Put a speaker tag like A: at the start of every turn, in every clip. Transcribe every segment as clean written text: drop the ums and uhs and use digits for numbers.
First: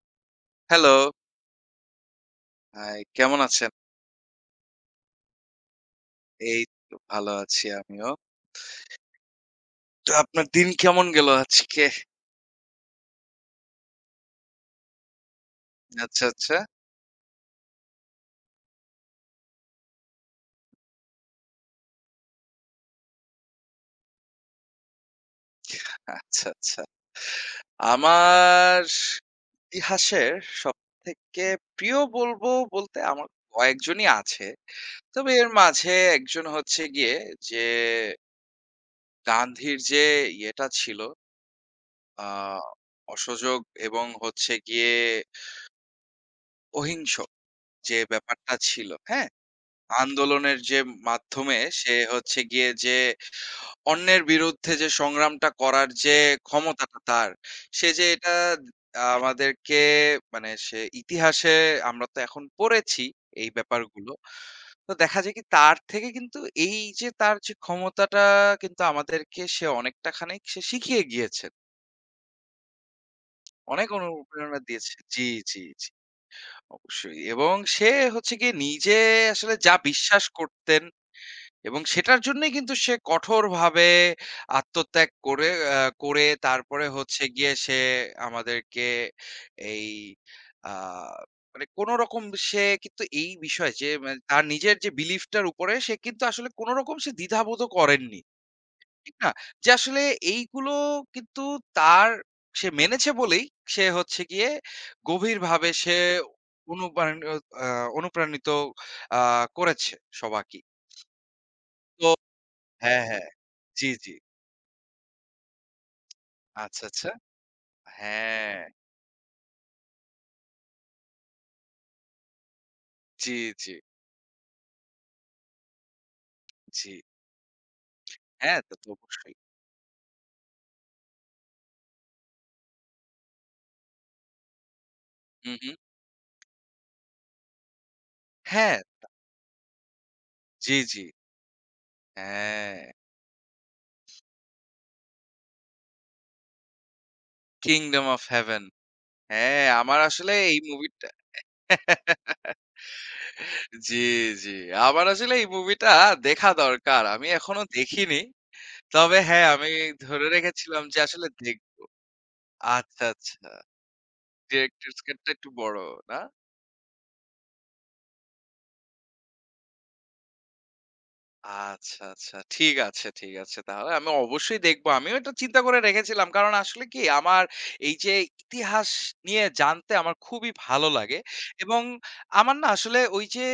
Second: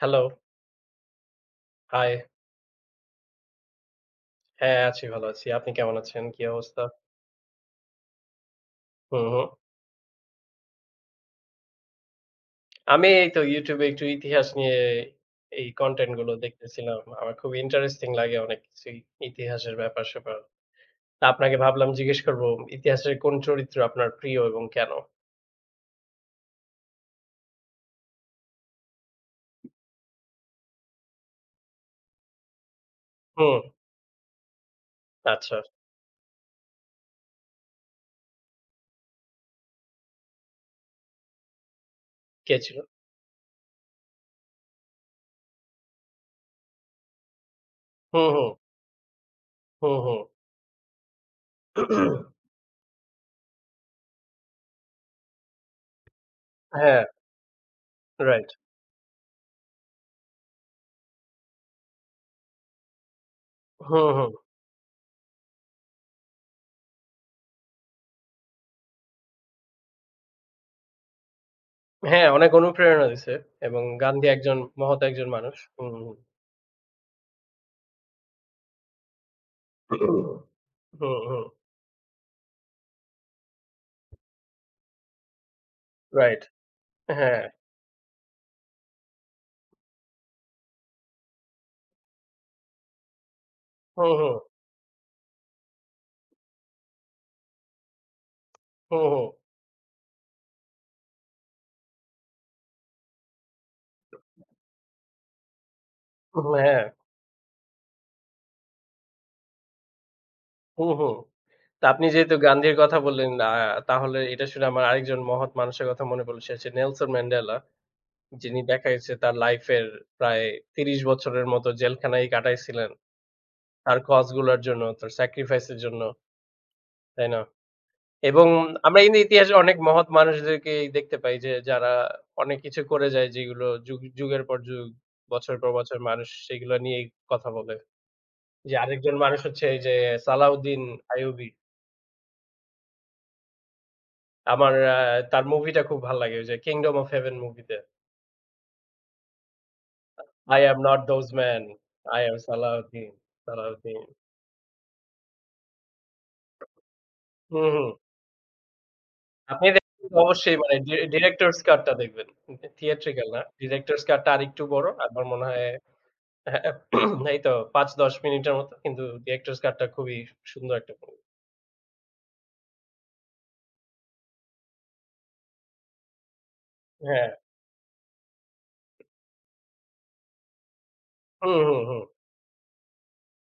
A: Hello,
B: hello.
A: High.
B: High, কেমন আছেন?
A: হ্যাঁ, আছি ভালো আছি। আপনি কেমন আছেন? কি
B: এই
A: অবস্থা?
B: তো ভালো আছি আমিও।
A: হুম, হুম।
B: তো আপনার দিন কেমন গেল আজকে?
A: আমি এই তো YouTube এ একটু ইতিহাস নিয়ে এই কনটেন্ট
B: আচ্ছা,
A: গুলো
B: আচ্ছা।
A: দেখতেছিলাম। আমার খুব ইন্টারেস্টিং লাগে অনেক কিছুই ইতিহাসের ব্যাপার-স্যাপার। তা আপনাকে ভাবলাম জিজ্ঞেস করব ইতিহাসের কোন চরিত্র আপনার প্রিয় এবং কেন?
B: আচ্ছা, আচ্ছা। আমার ইতিহাসের সবথেকে প্রিয় বলবো বলতে আমার
A: হুম,
B: কয়েকজনই আছে। তবে এর
A: আচ্ছা।
B: মাঝে একজন হচ্ছে গিয়ে যে গান্ধীর যে ইয়েটা ছিল আ
A: কে ছিল?
B: অসহযোগ এবং হচ্ছে গিয়ে অহিংস যে
A: হুম, হুম,
B: ব্যাপারটা ছিল, হ্যাঁ?
A: হুম, হুম।
B: আন্দোলনের যে মাধ্যমে সে হচ্ছে গিয়ে যে অন্যের বিরুদ্ধে যে সংগ্রামটা করার যে ক্ষমতাটা
A: হ্যাঁ,
B: তার, সে যে এটা
A: রাইট।
B: আমাদেরকে মানে সে ইতিহাসে আমরা তো এখন পড়েছি এই
A: হুম,
B: ব্যাপারগুলো।
A: হুম।
B: তো দেখা যায় কি তার থেকে কিন্তু এই যে তার যে ক্ষমতাটা কিন্তু আমাদেরকে সে অনেকটা খানিক সে শিখিয়ে গিয়েছেন।
A: হ্যাঁ, অনেক অনুপ্রেরণা দিছে এবং
B: অনেক
A: গান্ধী একজন
B: অনুপ্রেরণা দিয়েছে।
A: মহৎ
B: জি,
A: একজন মানুষ।
B: জি,
A: হুম,
B: জি।
A: হুম।
B: অবশ্যই এবং সে হচ্ছে গিয়ে নিজে আসলে যা বিশ্বাস করতেন
A: হুম, হুম।
B: এবং সেটার জন্যই কিন্তু সে কঠোরভাবে আত্মত্যাগ করে আ করে
A: রাইট।
B: তারপরে হচ্ছে
A: হ্যাঁ।
B: গিয়ে সে আমাদেরকে এই আ মানে কোনরকম সে কিন্তু এই বিষয় যে
A: হুম,
B: মানে
A: হুম।
B: তার নিজের যে বিলিফ টার উপরে সে কিন্তু আসলে কোনরকম সে দ্বিধাবোধও করেননি।
A: হুম,
B: ঠিক
A: হুম।
B: না? যে আসলে এইগুলো কিন্তু তার সে মেনেছে বলেই সে হচ্ছে গিয়ে গভীরভাবে সে
A: হুম, হ্যাঁ।
B: অনুপ্রাণিত আ অনুপ্রাণিত আ করেছে সবাইকে।
A: হুম, হুম। তো আপনি যেহেতু গান্ধীর কথা
B: হ্যাঁ, হ্যাঁ।
A: বললেন,
B: জি, জি।
A: তাহলে এটা শুনে আমার আরেকজন মহৎ মানুষের কথা মনে পড়ল। সে হচ্ছে
B: আচ্ছা,
A: নেলসন
B: আচ্ছা।
A: ম্যান্ডেলা। যিনি
B: হ্যাঁ।
A: দেখা গেছে তার লাইফের প্রায় ৩০ বছরের মতো জেলখানায়। কাটাইছিলেন।
B: জি, জি,
A: তার কজ গুলার জন্য, তার স্যাক্রিফাইস এর জন্য।
B: জি।
A: তাই না? এবং
B: হ্যাঁ, তা তো
A: আমরা কিন্তু
B: অবশ্যই।
A: ইতিহাসে অনেক মহৎ মানুষদেরকেই দেখতে পাই যে যারা অনেক কিছু করে যায়, যেগুলো যুগ যুগের পর যুগ,
B: হু,
A: বছর পর
B: হু।
A: বছর মানুষ সেগুলো নিয়েই কথা বলে। যে
B: হ্যাঁ,
A: আরেকজন মানুষ হচ্ছে এই যে
B: জি,
A: সালাউদ্দিন
B: জি।
A: আইয়ুবী।
B: হ্যাঁ,
A: আমার তার মুভিটা খুব ভাল লাগে। ওই যে 'Kingdom of Heaven' মুভিতে।
B: 'Kingdom of Heaven'. হ্যাঁ, আমার আসলে এই
A: 'I am not
B: মুভিটা
A: those men, I am Salahuddin,
B: G,
A: Salahuddin'.
B: জি। আমার আসলে এই মুভিটা দেখা দরকার। আমি এখনো
A: হুম, হুম।
B: দেখিনি। তবে হ্যাঁ,
A: আপনি
B: আমি
A: দেখবেন তো
B: ধরে
A: অবশ্যই, মানে
B: রেখেছিলাম যে আসলে
A: ডিরেক্টরস
B: দেখব।
A: কাট টা দেখবেন।
B: আচ্ছা,
A: থিয়েট্রিক্যাল না।
B: আচ্ছা।
A: ডিরেক্টরস কাট টা আরেকটু বড়।
B: ডিরেক্টরস
A: আমার
B: কাটটা
A: মনে
B: একটু
A: হয়
B: বড়, না?
A: এই তো ৫-১০ মিনিটের মতো। কিন্তু ডিরেক্টরস কাট টা খুবই সুন্দর একটা মুভি।
B: আচ্ছা, আচ্ছা। ঠিক আছে, ঠিক আছে। তাহলে আমি অবশ্যই দেখবো। আমিও এটা চিন্তা করে রেখেছিলাম। কারণ আসলে কি
A: হ্যাঁ।
B: আমার এই যে ইতিহাস নিয়ে জানতে আমার খুবই ভালো লাগে।
A: হুম, হুম,
B: এবং
A: হুম।
B: আমার না আসলে ওই যে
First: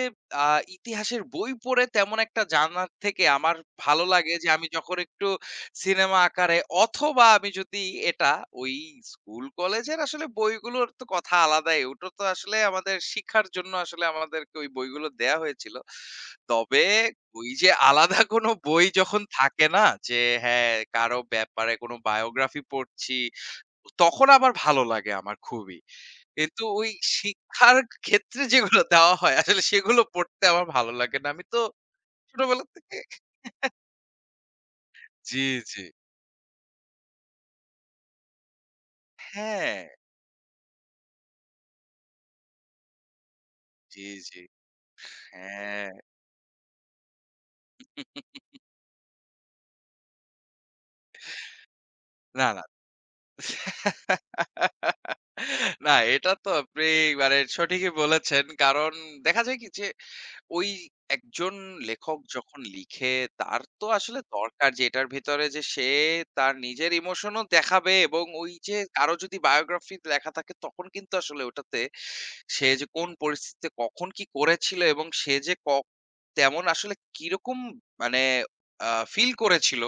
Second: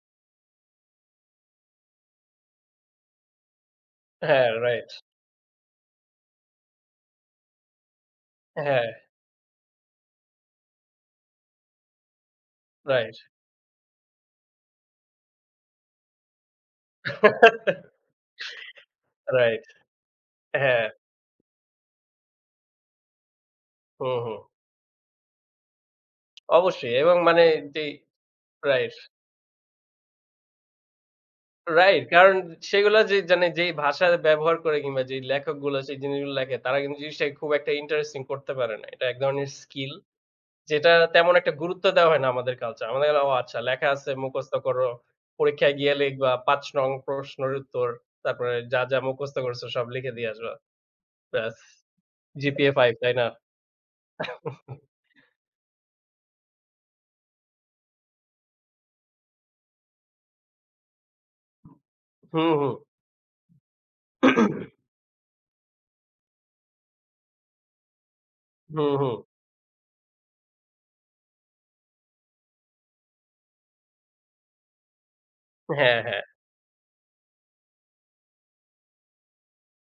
B: আ ইতিহাসের বই পড়ে তেমন একটা জানার থেকে আমার ভালো লাগে
A: হ্যাঁ,
B: যে আমি
A: রাইট।
B: যখন একটু সিনেমা আকারে অথবা আমি যদি এটা ওই
A: হ্যাঁ,
B: স্কুল কলেজের আসলে বইগুলোর তো কথা আলাদাই। ওটা তো আসলে আমাদের
A: রাইট।
B: শিক্ষার জন্য আসলে আমাদেরকে ওই বইগুলো দেয়া হয়েছিল। তবে ওই যে আলাদা কোনো বই যখন
A: রাইট।
B: থাকে না যে হ্যাঁ,
A: হ্যাঁ।
B: কারো ব্যাপারে কোনো বায়োগ্রাফি পড়ছি,
A: হুম,
B: তখন
A: হুম।
B: আবার ভালো লাগে আমার খুবই। কিন্তু ওই
A: অবশ্যই, এবং মানে
B: শিক্ষার
A: যেই
B: ক্ষেত্রে যেগুলো
A: রাইট।
B: দেওয়া হয় আসলে সেগুলো পড়তে আমার ভালো লাগে না। আমি তো
A: রাইট। কারণ
B: ছোটবেলা থেকে
A: সেগুলা যে জানে, যেই ভাষা ব্যবহার করে কিংবা যেই
B: জি,
A: লেখকগুলা
B: জি।
A: সেই জিনিসগুলো লেখে, তারা কিন্তু জিনিসটাকে খুব একটা ইন্টারেস্টিং করতে পারে না। এটা এক ধরনের
B: হ্যাঁ,
A: স্কিল। যেটা তেমন একটা গুরুত্ব দেওয়া হয় না আমাদের কালচারে। আমাদের কাছে, "ও আচ্ছা লেখা
B: জি,
A: আছে
B: জি।
A: মুখস্থ করো। পরীক্ষায়
B: হ্যাঁ।
A: গিয়ে লিখবা ৫ নং প্রশ্নের উত্তর। তারপরে যা মুখস্থ করছো সব লিখে দিয়ে আসবা। ব্যাস।
B: না, না।
A: জিপিএ 5।" তাই না?
B: না, এটা তো আপনি মানে সঠিকই বলেছেন। কারণ দেখা যায় কি? যে ওই একজন লেখক
A: হুম,
B: যখন
A: হুম।
B: লিখে তার তো আসলে দরকার যে এটার ভেতরে যে সে তার নিজের ইমোশনও দেখাবে এবং ওই যে
A: হুম, হুম।
B: কারো যদি বায়োগ্রাফি লেখা থাকে তখন কিন্তু আসলে ওটাতে সে যে কোন পরিস্থিতিতে কখন কি করেছিল এবং সে যে ক
A: হ্যাঁ, হ্যাঁ।
B: তেমন আসলে কিরকম মানে ফিল করেছিল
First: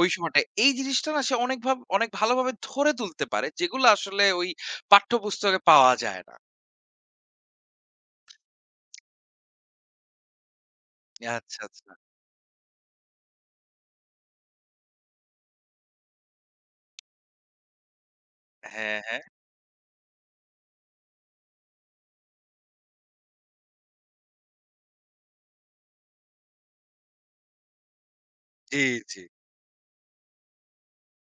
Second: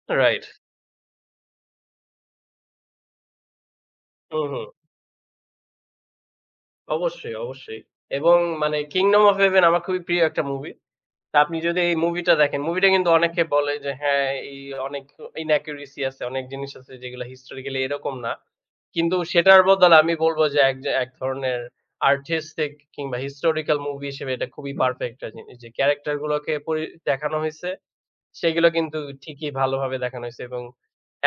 B: ওই
A: রাইট।
B: সময়টায়। এই জিনিসটা না সে অনেক ভাব অনেক ভালোভাবে ধরে তুলতে পারে, যেগুলো আসলে
A: হুম,
B: ওই
A: হুম।
B: পাঠ্যপুস্তকে পাওয়া যায় না।
A: অবশ্যই, অবশ্যই। এবং মানে 'Kingdom of Heaven' আমার খুবই প্রিয় একটা মুভি। তা আপনি
B: আচ্ছা,
A: যদি
B: আচ্ছা।
A: এই মুভিটা দেখেন, মুভিটা কিন্তু অনেকে বলে যে হ্যাঁ, এই অনেক inaccuracy আছে, অনেক জিনিস আছে যেগুলা historically এরকম না।
B: হ্যাঁ,
A: কিন্তু
B: হ্যাঁ।
A: সেটার বদলে আমি বলব যে এক ধরনের artistic কিংবা historical মুভি হিসেবে এটা খুবই পারফেক্ট একটা জিনিস। যে ক্যারেক্টার গুলোকে দেখানো হইছে সেগুলো
B: জি,
A: কিন্তু
B: জি।
A: ঠিকই ভালোভাবে দেখানো হইছে, এবং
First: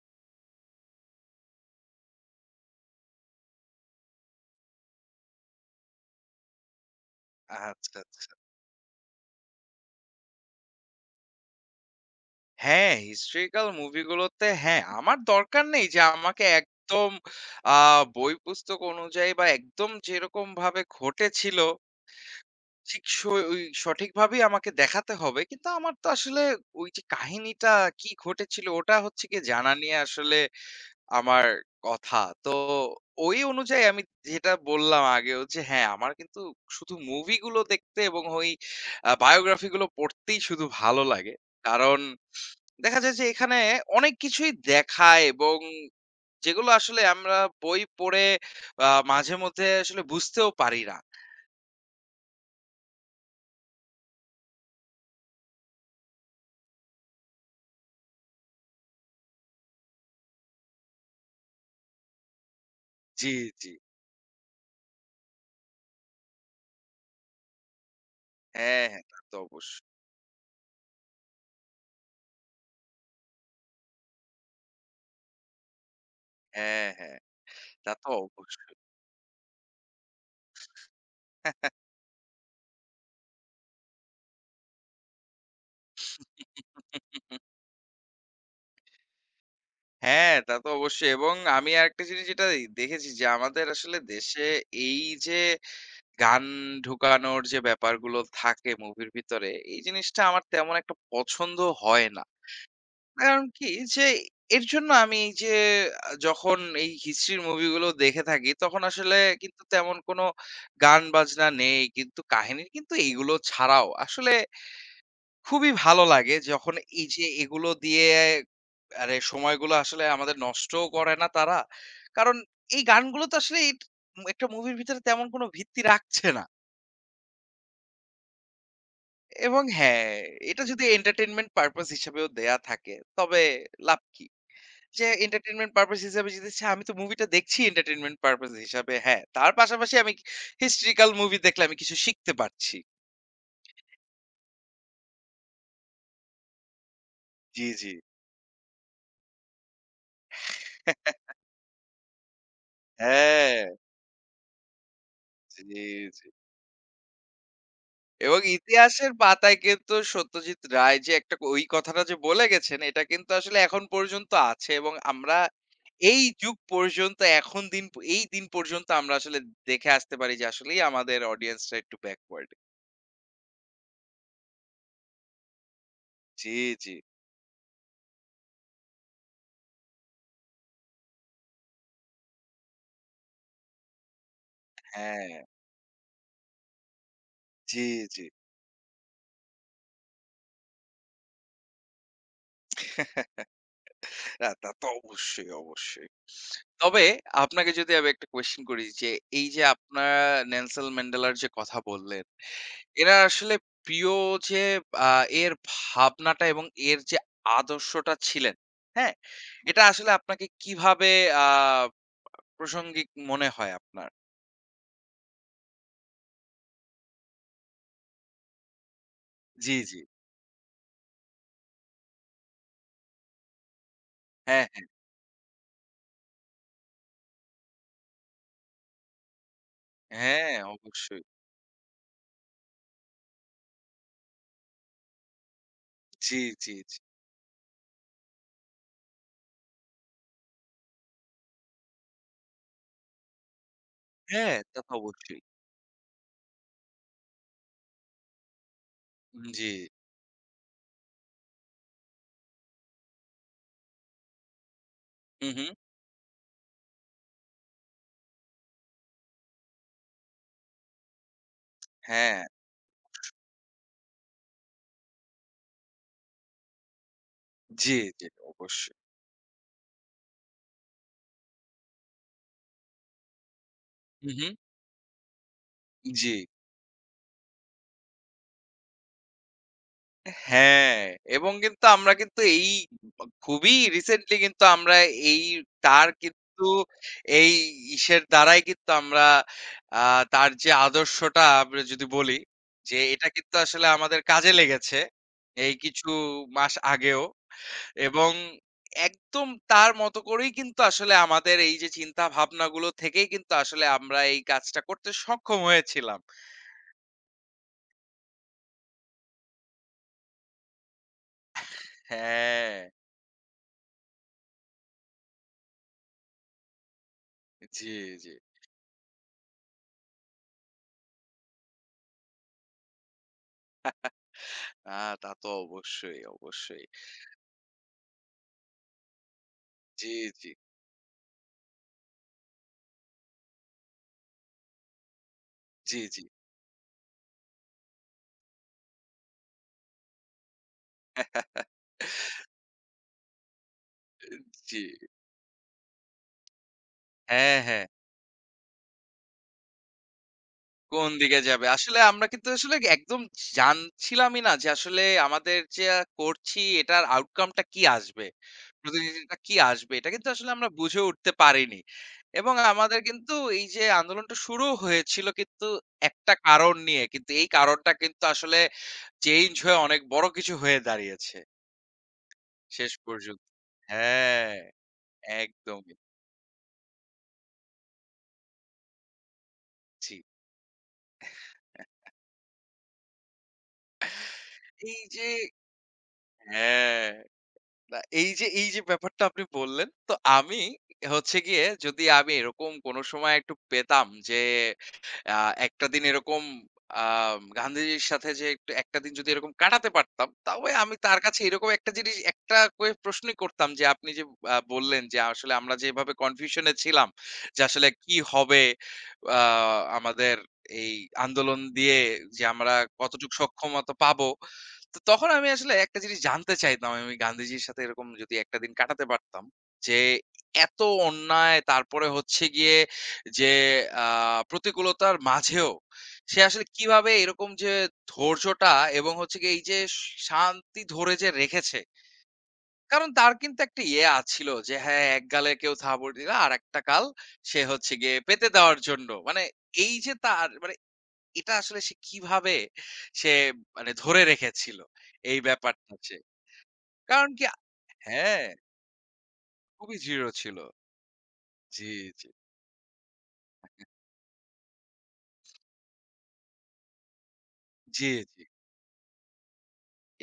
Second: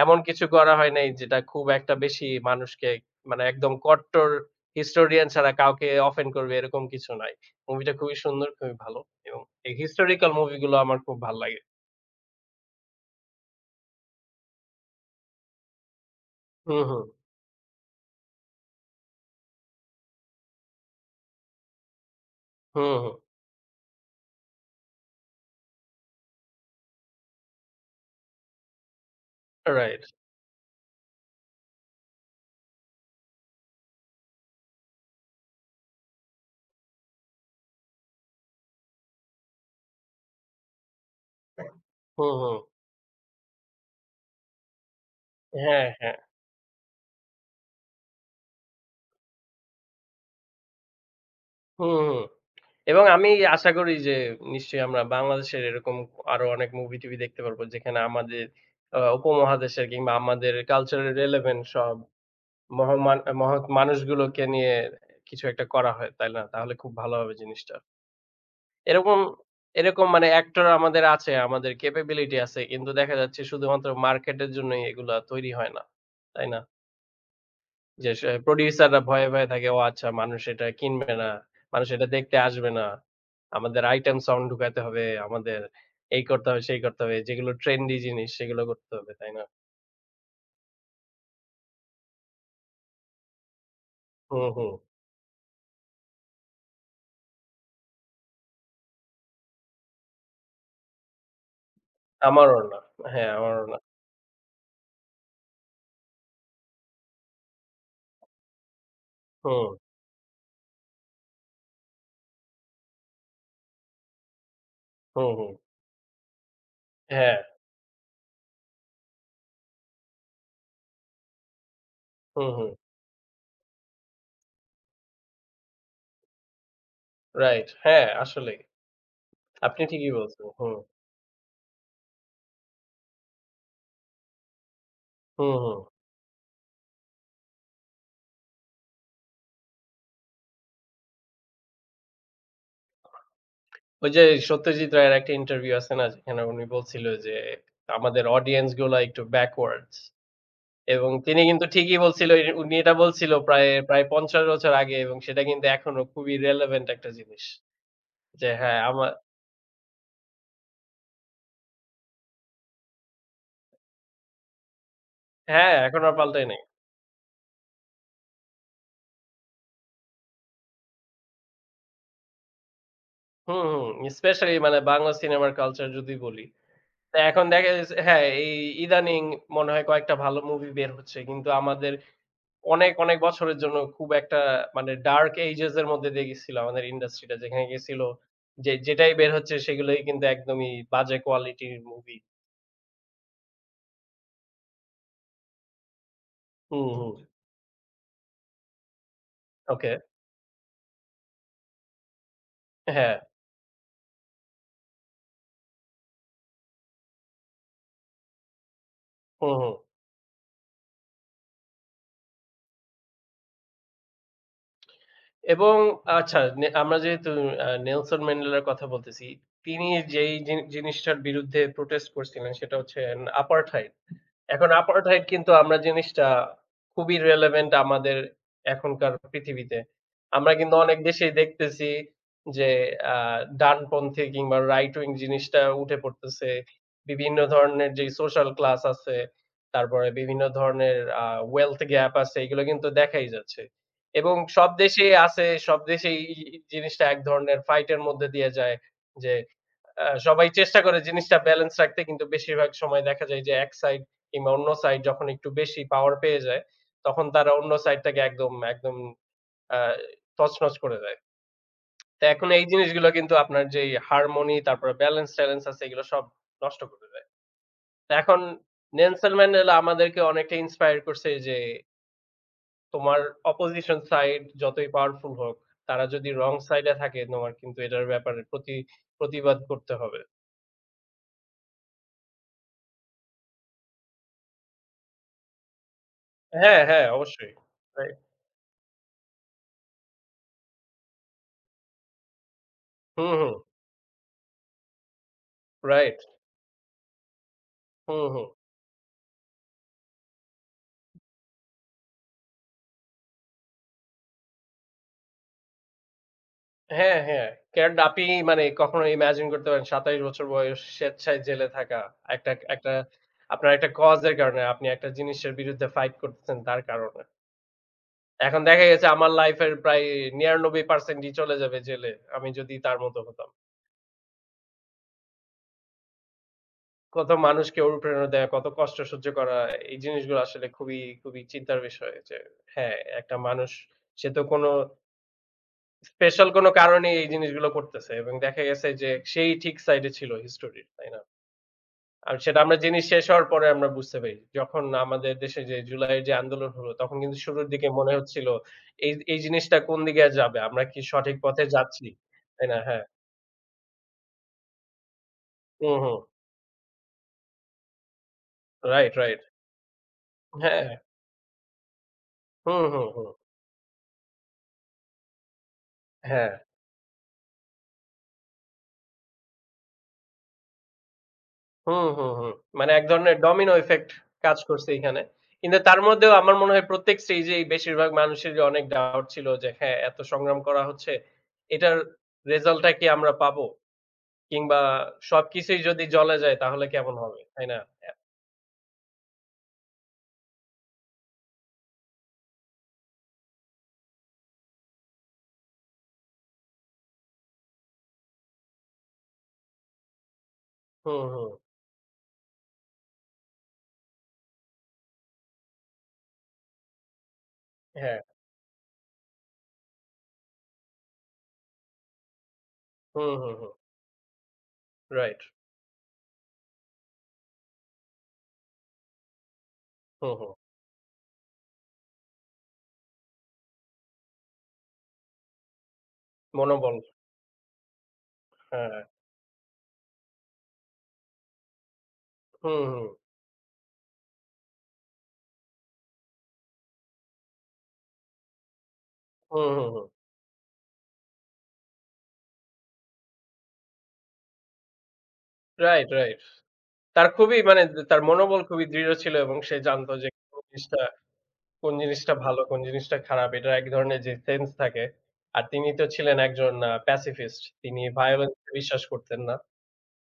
A: এমন কিছু করা হয় নাই যেটা খুব একটা বেশি মানুষকে, মানে একদম কট্টর historian ছাড়া কাউকে offend করবে, এরকম কিছু নাই। মুভিটা
B: আচ্ছা,
A: খুবই
B: আচ্ছা।
A: সুন্দর, খুবই ভালো, এবং এই historical মুভিগুলো আমার খুব ভাল লাগে।
B: হ্যাঁ, হিস্ট্রিক্যাল মুভিগুলোতে হ্যাঁ, আমার দরকার নেই যে আমাকে
A: হুম, হুম।
B: একদম আ বই পুস্তক অনুযায়ী বা একদম যেরকমভাবে ঘটেছিল,
A: হুম,
B: ঠিক
A: হুম।
B: স ওই সঠিকভাবেই আমাকে দেখাতে হবে। কিন্তু আমার তো আসলে ওই যে কাহিনীটা কি ঘটেছিল ওটা হচ্ছে গিয়ে জানা নিয়ে
A: রাইট।
B: আসলে আমার কথা। তো ওই অনুযায়ী আমি যেটা বললাম আগেও যে হ্যাঁ, আমার কিন্তু শুধু মুভিগুলো দেখতে এবং ওই বায়োগ্রাফি গুলো পড়তেই শুধু ভালো লাগে। কারণ
A: হুম, হুম।
B: দেখা যায় যে এখানে অনেক কিছুই দেখায় এবং
A: হ্যাঁ, হ্যাঁ।
B: যেগুলো আসলে আমরা বই পড়ে আ মাঝে মধ্যে আসলে বুঝতেও পারি না।
A: হুম, হুম। এবং আমি আশা করি যে নিশ্চয়ই আমরা বাংলাদেশের এরকম আরো অনেক মুভি-টুভি দেখতে পারবো, যেখানে আমাদের উপমহাদেশের কিংবা আমাদের কালচারাল রেলেভেন্ট সব মহমান আ
B: জি,
A: মহৎ
B: জি।
A: মানুষগুলোকে নিয়ে কিছু একটা করা হয়, তাই না? তাহলে খুব ভালো হবে জিনিসটা।
B: হ্যাঁ, হ্যাঁ। তা
A: এরকম
B: তো অবশ্যই।
A: এরকম মানে অ্যাক্টর আমাদের আছে, আমাদের ক্যাপাবিলিটি আছে। কিন্তু দেখা যাচ্ছে শুধুমাত্র মার্কেটের জন্যই এগুলা তৈরি হয় না। তাই না?
B: হ্যাঁ, হ্যাঁ। তা তো
A: যে সে
B: অবশ্যই।
A: প্রোডিউসাররা ভয়ে থাকে, "ও আচ্ছা মানুষ এটা কিনবে না, মানুষ এটা দেখতে আসবে না। আমাদের আইটেম সং ঢুকাইতে হবে, আমাদের এই করতে হবে, সেই করতে হবে।" যেগুলো ট্রেন্ডি জিনিস সেগুলো করতে হবে, তাই না?
B: হ্যাঁ, তা তো অবশ্যই এবং আমি আরেকটা জিনিস যেটা এই দেখেছি যে আমাদের আসলে
A: হুম,
B: দেশে
A: হুম।
B: এই যে গান ঢোকানোর যে ব্যাপারগুলো থাকে মুভির ভিতরে, এই জিনিসটা আমার তেমন একটা পছন্দ হয় না।
A: আমারও না। হ্যাঁ,
B: কারণ
A: আমারও
B: কি
A: না।
B: যে এর জন্য আমি এই যে যখন এই হিস্ট্রির মুভিগুলো দেখে থাকি তখন আসলে কিন্তু
A: হুম,
B: তেমন কোনো গান বাজনা নেই। কিন্তু কাহিনীর কিন্তু এইগুলো ছাড়াও আসলে
A: হুম, হুম।
B: খুবই ভালো লাগে যখন এই যে
A: হ্যাঁ,
B: এগুলো দিয়ে আরে সময়গুলো আসলে আমাদের নষ্টও করে না তারা। কারণ
A: হুম, হুম।
B: এই গানগুলো তো আসলে এট একটা মুভির ভিতরে তেমন কোনো ভিত্তি রাখছে না।
A: রাইট। হ্যাঁ, আসলেই।
B: এবং
A: আপনি
B: হ্যাঁ,
A: ঠিকই বলছেন।
B: এটা
A: হুম,
B: যদি entertainment purpose হিসেবেও দেয়া থাকে, তবে লাভ কি? যে
A: হুম,
B: entertainment
A: হুম।
B: purpose হিসেবে যদি ছে আমি তো মুভিটা দেখছি entertainment purpose হিসাবে, হ্যাঁ। তার পাশাপাশি আমি historical মুভি দেখলে আমি কিছু শিখতে পারছি।
A: ওই যে সত্যজিৎ রায়ের একটা ইন্টারভিউ আছে না? যেখানে উনি বলছিল যে,
B: জি, জি।
A: "আমাদের অডিয়েন্স গুলা একটু ব্যাকওয়ার্ডস।" এবং তিনি কিন্তু ঠিকই বলছিল, উনি এটা বলছিল
B: হ্যাঁ,
A: প্রায় ৫০ বছর আগে, এবং সেটা
B: জি,
A: কিন্তু এখনো
B: জি।
A: খুবই রেলেভেন্ট একটা জিনিস।
B: এবং
A: যে হ্যাঁ, আমা
B: ইতিহাসের পাতায় কিন্তু সত্যজিৎ রায় যে একটা ওই কথাটা যে বলে গেছেন এটা কিন্তু আসলে এখন পর্যন্ত আছে এবং আমরা
A: হ্যাঁ, এখন আর
B: এই
A: পাল্টাই
B: যুগ
A: নাই।
B: পর্যন্ত এখন দিন প- এই দিন পর্যন্ত আমরা আসলে দেখে আসতে পারি যে আসলেই আমাদের অডিয়েন্সটা একটু ব্যাকওয়ার্ড।
A: হুম, হুম। স্পেশালি মানে বাংলা সিনেমার কালচার যদি বলি।
B: জি, জি,
A: তো এখন দেখা গেছে হ্যাঁ, এই ইদানিং মনে হয় কয়েকটা ভালো মুভি বের হচ্ছে। কিন্তু আমাদের অনেক, অনেক বছরের জন্য খুব একটা মানে
B: হ্যাঁ,
A: ডার্ক এজেস এর মধ্যে দিয়ে গেছিল আমাদের ইন্ডাস্ট্রিটা। যেখানে
B: জি,
A: গেছিল
B: জি।
A: যে যেটাই বের হচ্ছে সেগুলোই কিন্তু একদমই বাজে কোয়ালিটির মুভি।
B: হ্যাঁ, তা তো অবশ্যই, অবশ্যই।
A: হুম,
B: তবে
A: হুম।
B: আপনাকে যদি আমি একটা কোয়েশ্চেন করি যে, এই যে
A: ওকে।
B: আপনারা নেলসন ম্যান্ডেলার যে কথা বললেন,
A: হ্যাঁ।
B: এনার আসলে প্রিয় যে আ এর ভাবনাটা এবং এর যে আদর্শটা ছিলেন, হ্যাঁ?
A: হুম, হুম।
B: এটা আসলে আপনাকে কিভাবে আ প্রাসঙ্গিক মনে হয় আপনার?
A: এবং আচ্ছা নে আমরা যেহেতু নেলসন ম্যান্ডেলার কথা বলতেছি,
B: জি,
A: তিনি
B: জি।
A: যেই জিনিসটার বিরুদ্ধে প্রোটেস্ট করছিলেন সেটা হচ্ছে apartheid।
B: হ্যাঁ,
A: এখন
B: হ্যাঁ।
A: apartheid কিন্তু আমরা জিনিসটা খুবই relevant আমাদের এখনকার পৃথিবীতে। আমরা
B: হ্যাঁ,
A: কিন্তু অনেক
B: অবশ্যই।
A: দেশেই দেখতেছি যে আ ডানপন্থী কিংবা right wing জিনিসটা উঠে
B: জি,
A: পড়তেছে।
B: জি, জি।
A: বিভিন্ন ধরনের যে social class আছে, তারপরে বিভিন্ন ধরনের wealth gap আছে, এগুলো কিন্তু দেখাই যাচ্ছে। এবং
B: হ্যাঁ,
A: সব
B: তা তো
A: দেশেই
B: অবশ্যই।
A: আছে, সব দেশেই এই জিনিসটা এক ধরনের ফাইটের মধ্যে দিয়ে যায় যে
B: জি।
A: সবাই চেষ্টা করে জিনিসটা ব্যালেন্স রাখতে, কিন্তু বেশিরভাগ সময় দেখা যায় যে এক সাইড কিংবা অন্য সাইড যখন একটু
B: হু, হু।
A: বেশি পাওয়ার পেয়ে যায়, তখন তারা অন্য সাইডটাকে একদম আ তছনছ করে দেয়। তো
B: হ্যাঁ।
A: এখন এই জিনিসগুলো কিন্তু আপনার যেই হারমোনি তারপরে ব্যালেন্স-ট্যালেন্স আছে এগুলো সব নষ্ট করে দেয়।
B: জি,
A: তো
B: জি।
A: এখন
B: অবশ্যই।
A: নেলসন ম্যান্ডেলা আমাদেরকে অনেকটা ইন্সপায়ার করছে যে তোমার অপোজিশন
B: হু,
A: সাইড
B: হু।
A: যতই পাওয়ারফুল হোক, তারা যদি
B: জি।
A: রং সাইডে থাকে তোমার কিন্তু এটার ব্যাপারে প্রতিবাদ করতে হবে।
B: হ্যাঁ, এবং কিন্তু আমরা কিন্তু এই খুবই রিসেন্টলি কিন্তু আমরা এই তার কিন্তু
A: হ্যাঁ, হ্যাঁ
B: এই
A: অবশ্যই।
B: ইসের দ্বারাই কিন্তু আমরা আ তার যে আদর্শটা আমরা যদি বলি যে এটা
A: হুম, হুম।
B: কিন্তু আসলে আমাদের কাজে লেগেছে এই কিছু
A: রাইট।
B: মাস আগেও
A: হুম,
B: এবং
A: হুম।
B: একদম তার মতো করেই কিন্তু আসলে আমাদের এই যে চিন্তা ভাবনাগুলো থেকেই কিন্তু আসলে আমরা এই কাজটা করতে সক্ষম হয়েছিলাম।
A: হ্যাঁ, হ্যাঁ। কারণ আপনি মানে কখনো ইমাজিন করতে পারেন ২৭ বছর বয়স স্বেচ্ছায় জেলে থাকা। একটা
B: হ্যাঁ,
A: একটা আপনার একটা কজ এর কারণে আপনি একটা জিনিসের বিরুদ্ধে ফাইট করতেছেন তার কারণে।
B: জি, জি।
A: এখন দেখা গেছে আমার লাইফ এর প্রায় ৯৯% ই চলে যাবে জেলে। আমি যদি তার মতো হতাম।
B: তা তো অবশ্যই, অবশ্যই।
A: কত মানুষকে অনুপ্রেরণা দেয়া, কত কষ্ট সহ্য করা, এই
B: জি,
A: জিনিসগুলো
B: জি,
A: আসলে খুবই চিন্তার বিষয়, যে হ্যাঁ, একটা মানুষ সে তো কোনো
B: জি, জি।
A: স্পেশাল কোনো কারণে এই জিনিসগুলো করতেছে, এবং দেখা গেছে যে সেই ঠিক সাইডে ছিল হিস্টোরির, তাই না? আর সেটা আমরা জিনিস শেষ হওয়ার পরে আমরা বুঝতে পারি।
B: জি।
A: যখন আমাদের দেশে যে জুলাইয়ের যে আন্দোলন হলো তখন কিন্তু
B: হ্যাঁ,
A: শুরুর
B: হ্যাঁ।
A: দিকে মনে হচ্ছিল এই এই জিনিসটা কোন দিকে যাবে? আমরা কি
B: কোন
A: সঠিক
B: দিকে
A: পথে
B: যাবে? আসলে
A: যাচ্ছি?
B: আমরা কিন্তু
A: তাই
B: আসলে
A: না? হ্যাঁ।
B: একদম জানছিলামই না যে আসলে আমাদের যা
A: হুম, হুম।
B: করছি এটার আউটকাম টা কি আসবে।
A: রাইট,
B: প্রতিনিধিটা
A: রাইট।
B: কি আসবে? এটা কিন্তু আসলে আমরা
A: হ্যাঁ।
B: বুঝে উঠতে পারিনি। এবং
A: হুম,
B: আমাদের
A: হুম, হুম।
B: কিন্তু এই যে আন্দোলনটা শুরু হয়েছিল কিন্তু একটা
A: হ্যাঁ।
B: কারণ নিয়ে। কিন্তু এই কারণটা কিন্তু আসলে চেঞ্জ হয়ে অনেক বড় কিছু হয়ে দাঁড়িয়েছে।
A: হুম, হুম, হুম। মানে
B: শেষ
A: এক ধরনের
B: পর্যন্ত।
A: ডমিনো ইফেক্ট
B: হ্যাঁ।
A: কাজ করছে এইখানে। কিন্তু
B: একদমই।
A: তার মধ্যেও আমার মনে হয় প্রত্যেক স্টেজেই বেশিরভাগ মানুষেরই অনেক ডাউট ছিল যে হ্যাঁ,
B: জি।
A: এত সংগ্রাম করা হচ্ছে। এটার রেজাল্ট টা কি আমরা পাবো? কিংবা
B: এই যে
A: সবকিছুই যদি জ্বলে যায় তাহলে
B: হ্যাঁ।
A: কেমন হবে, তাই না?
B: না, এই যে এই যে ব্যাপারটা আপনি বললেন, তো আমি হচ্ছে গিয়ে যদি আমি এরকম কোনো সময় একটু পেতাম যে আ একটা দিন এরকম আ গান্ধীজির সাথে যে একটু একটা দিন যদি এরকম কাটাতে পারতাম, তবে আমি তার
A: হুম,
B: কাছে
A: হুম।
B: এরকম একটা জিনিস একটা করে প্রশ্নই করতাম যে আপনি যে বললেন যে আসলে আমরা যেভাবে কনফিউশন এ ছিলাম যে আসলে কি
A: হ্যাঁ।
B: হবে আ আমাদের এই আন্দোলন দিয়ে যে আমরা
A: হুম,
B: কতটুকু
A: হুম, হুম।
B: সক্ষমতা পাবো। তো তখন
A: রাইট।
B: আমি আসলে একটা জিনিস জানতে চাইতাম আমি গান্ধীজির সাথে এরকম যদি একটা দিন কাটাতে পারতাম। যে
A: হুম, হুম।
B: এত অন্যায় তারপরে হচ্ছে গিয়ে যে আ প্রতিকূলতার মাঝেও সে আসলে
A: মনোবল।
B: কিভাবে এরকম যে ধৈর্যটা
A: হ্যাঁ।
B: এবং হচ্ছে গিয়ে এই যে শান্তি ধরে যে রেখেছে।
A: হুম, হুম।
B: কারণ তার কিন্তু একটা ইয়ে ছিল যে হ্যাঁ, এক গালে কেউ থাপ্পড় দিলে আরেকটা গাল সে হচ্ছে গিয়ে পেতে দেওয়ার জন্য। মানে
A: হুম, হুম,
B: এই
A: হুম।
B: যে তার মানে এটা আসলে সে কিভাবে সে মানে ধরে রেখেছিল এই ব্যাপারটা
A: রাইট,
B: সে।
A: রাইট। তার
B: কারণ কি
A: খুবই মানে তার
B: হ্যাঁ,
A: মনোবল খুবই দৃঢ় ছিল এবং সে
B: খুবই
A: জানত যে
B: দৃঢ় ছিল।
A: কোন জিনিসটা
B: জি,
A: কোন
B: জি,
A: জিনিসটা ভালো, কোন জিনিসটা খারাপ, এটার এক ধরনের যে সেন্স থাকে। আর তিনি তো ছিলেন একজন প্যাসিফিস্ট। তিনি
B: জি, জি,
A: ভায়োলেন্স এ বিশ্বাস করতেন না।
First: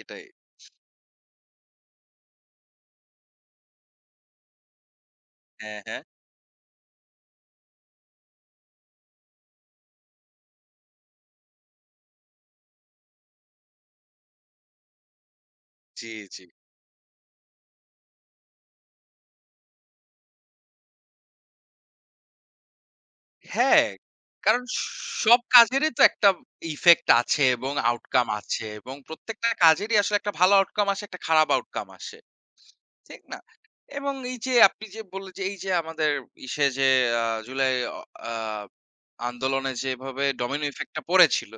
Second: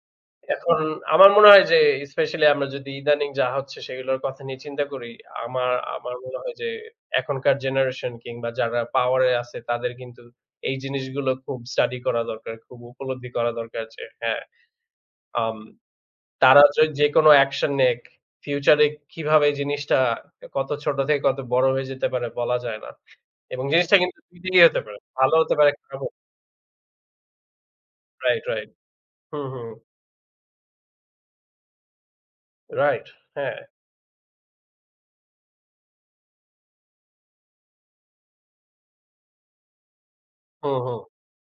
B: এটাই।
A: এখন আমার মনে হয় যে স্পেশালি আমরা যদি ইদানিং যা হচ্ছে সেগুলোর কথা নিয়ে চিন্তা করি, আমার
B: হ্যাঁ, হ্যাঁ।
A: আমার মনে হয় যে এখনকার জেনারেশন কিংবা যারা পাওয়ার এ আছে তাদের কিন্তু এই জিনিসগুলো খুব স্টাডি করা দরকার, খুব উপলব্ধি করা দরকার যে হ্যাঁ, আম
B: জি, জি।
A: তারা যে যেকোনো অ্যাকশন নেক, ফিউচার এ কিভাবে এই জিনিসটা কত ছোট থেকে কত বড় হয়ে যেতে পারে বলা যায় না। এবং
B: হ্যাঁ,
A: জিনিসটা কিন্তু ২
B: কারণ
A: দিকেই হতে পারে। ভালো
B: সব
A: হতে পারে,
B: কাজেরই তো
A: খারাপও।
B: একটা ইফেক্ট আছে এবং আউটকাম
A: রাইট,
B: আছে
A: রাইট।
B: এবং
A: হুম,
B: প্রত্যেকটা
A: হুম।
B: কাজেরই আসলে একটা ভালো আউটকাম আসে, একটা খারাপ আউটকাম আসে।
A: রাইট।
B: ঠিক না?
A: হ্যাঁ।
B: এবং এই যে আপনি যে বললেন যে এই যে আমাদের ইসে যে আ জুলাই অ আ আন্দোলনে যেভাবে ডমিনো
A: হুম,
B: ইফেক্ট
A: হুম।
B: টা পড়েছিল।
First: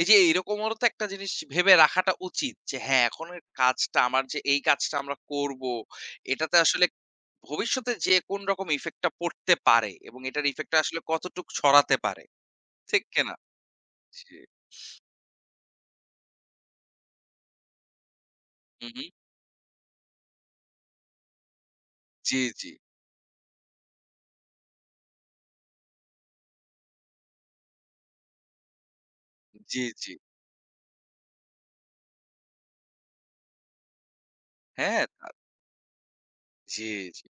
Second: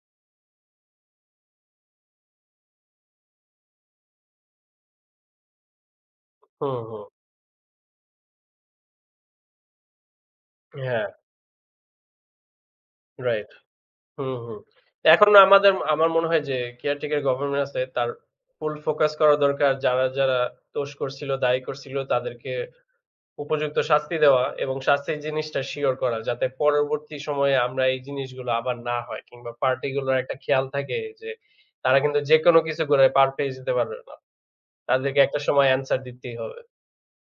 B: এই যে এরকমও তো একটা জিনিস ভেবে রাখাটা উচিত যে হ্যাঁ, এখনের কাজটা আমার যে এই কাজটা আমরা করব, এটাতে
A: হুম,
B: আসলে
A: হুম।
B: ভবিষ্যতে যে কোন রকম ইফেক্ট টা পড়তে পারে এবং এটার ইফেক্ট টা আসলে
A: হ্যাঁ,
B: কতটুক ছড়াতে পারে। ঠিক কিনা?
A: রাইট। হুম,
B: জি।
A: হুম। এখন আমাদের আমার মনে হয় যে কেয়ারটেকার গভর্নমেন্ট আছে তার ফুল
B: হু, হু।
A: ফোকাস করা দরকার যারা, যারা দোষ করছিল, দায়ী করছিল
B: জি,
A: তাদেরকে
B: জি।
A: উপযুক্ত শাস্তি দেওয়া এবং শাস্তির জিনিসটা সিওর করা যাতে পরবর্তী সময়ে আমরা এই জিনিসগুলো আবার না হয়, কিংবা
B: জি, জি।
A: পার্টিগুলোর একটা খেয়াল থাকে যে তারা কিন্তু যেকোনো কিছু করে পার পেয়ে যেতে পারবে না।
B: হ্যাঁ,
A: তাদেরকে একটা সময় অ্যানসার দিতেই হবে।
B: জি, জি।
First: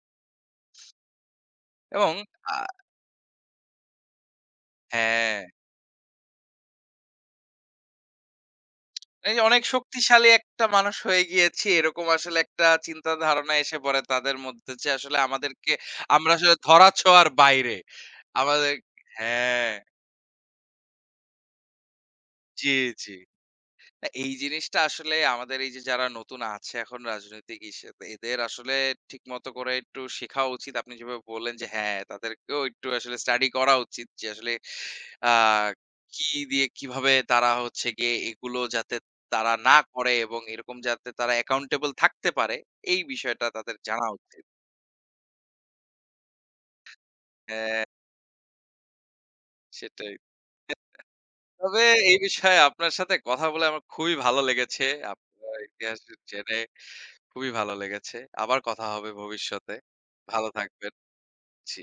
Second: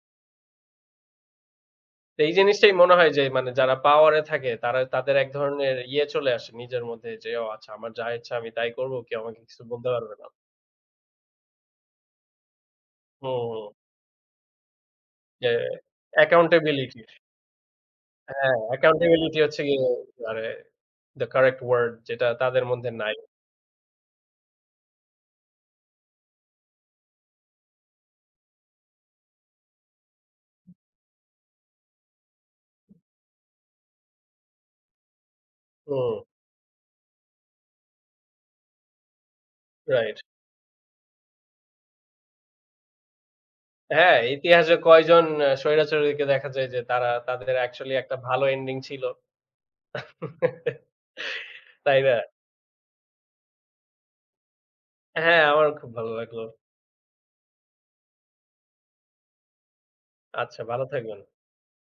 B: এবং
A: তো এই
B: আ
A: জিনিসটাই মনে হয় যে মানে যারা পাওয়ারে থাকে তারা তাদের এক
B: হ্যাঁ।
A: ধরনের ইয়ে চলে আসে নিজের মধ্যে যে ও আচ্ছা আমার যা ইচ্ছা আমি তাই করবো। কেউ
B: এই
A: আমাকে
B: যে
A: কিছু
B: অনেক
A: বলতে পারবে না।
B: শক্তিশালী একটা মানুষ হয়ে গিয়েছি এরকম আসলে একটা চিন্তা
A: হুম,
B: ধারণা
A: হুম।
B: এসে পড়ে তাদের মধ্যে যে আসলে
A: যে
B: আমাদেরকে আমরা আসলে ধরা
A: accountability।
B: ছোঁয়ার বাইরে।
A: হ্যাঁ,
B: আমাদের
A: accountability হচ্ছে
B: হ্যাঁ,
A: গিয়ে মানে the correct word, যেটা তাদের
B: জি,
A: মধ্যে
B: জি।
A: নাই।
B: না, এই জিনিসটা আসলে আমাদের এই যে যারা নতুন আছে এখন রাজনৈতিক হিসেবে এদের আসলে ঠিক মতো করে একটু শেখা উচিত। আপনি যেভাবে বললেন যে হ্যাঁ, তাদেরকেও একটু আসলে স্টাডি করা উচিত যে আসলে আ
A: হুম,
B: কি দিয়ে কিভাবে তারা হচ্ছে গিয়ে এগুলো যাতে তারা না করে
A: রাইট।
B: এবং এরকম যাতে তারা accountable থাকতে পারে এই বিষয়টা তাদের জানা
A: হ্যাঁ,
B: উচিত।
A: ইতিহাসে কয়জন স্বৈরাচারীকে দেখা যায় যে তারা তাদের
B: হ্যাঁ,
A: actually একটা ভালো ending ছিল।
B: সেটাই। তবে
A: তাই না?
B: এই বিষয়ে আপনার সাথে কথা বলে আমার খুবই ভালো লেগেছে।
A: হ্যাঁ,
B: আপনার
A: আমারও খুব
B: ইতিহাস
A: ভালো লাগলো।
B: জেনে খুবই ভালো লেগেছে। আবার কথা হবে ভবিষ্যতে। ভালো
A: আচ্ছা, ভালো
B: থাকবেন।
A: থাকবেন।
B: জি।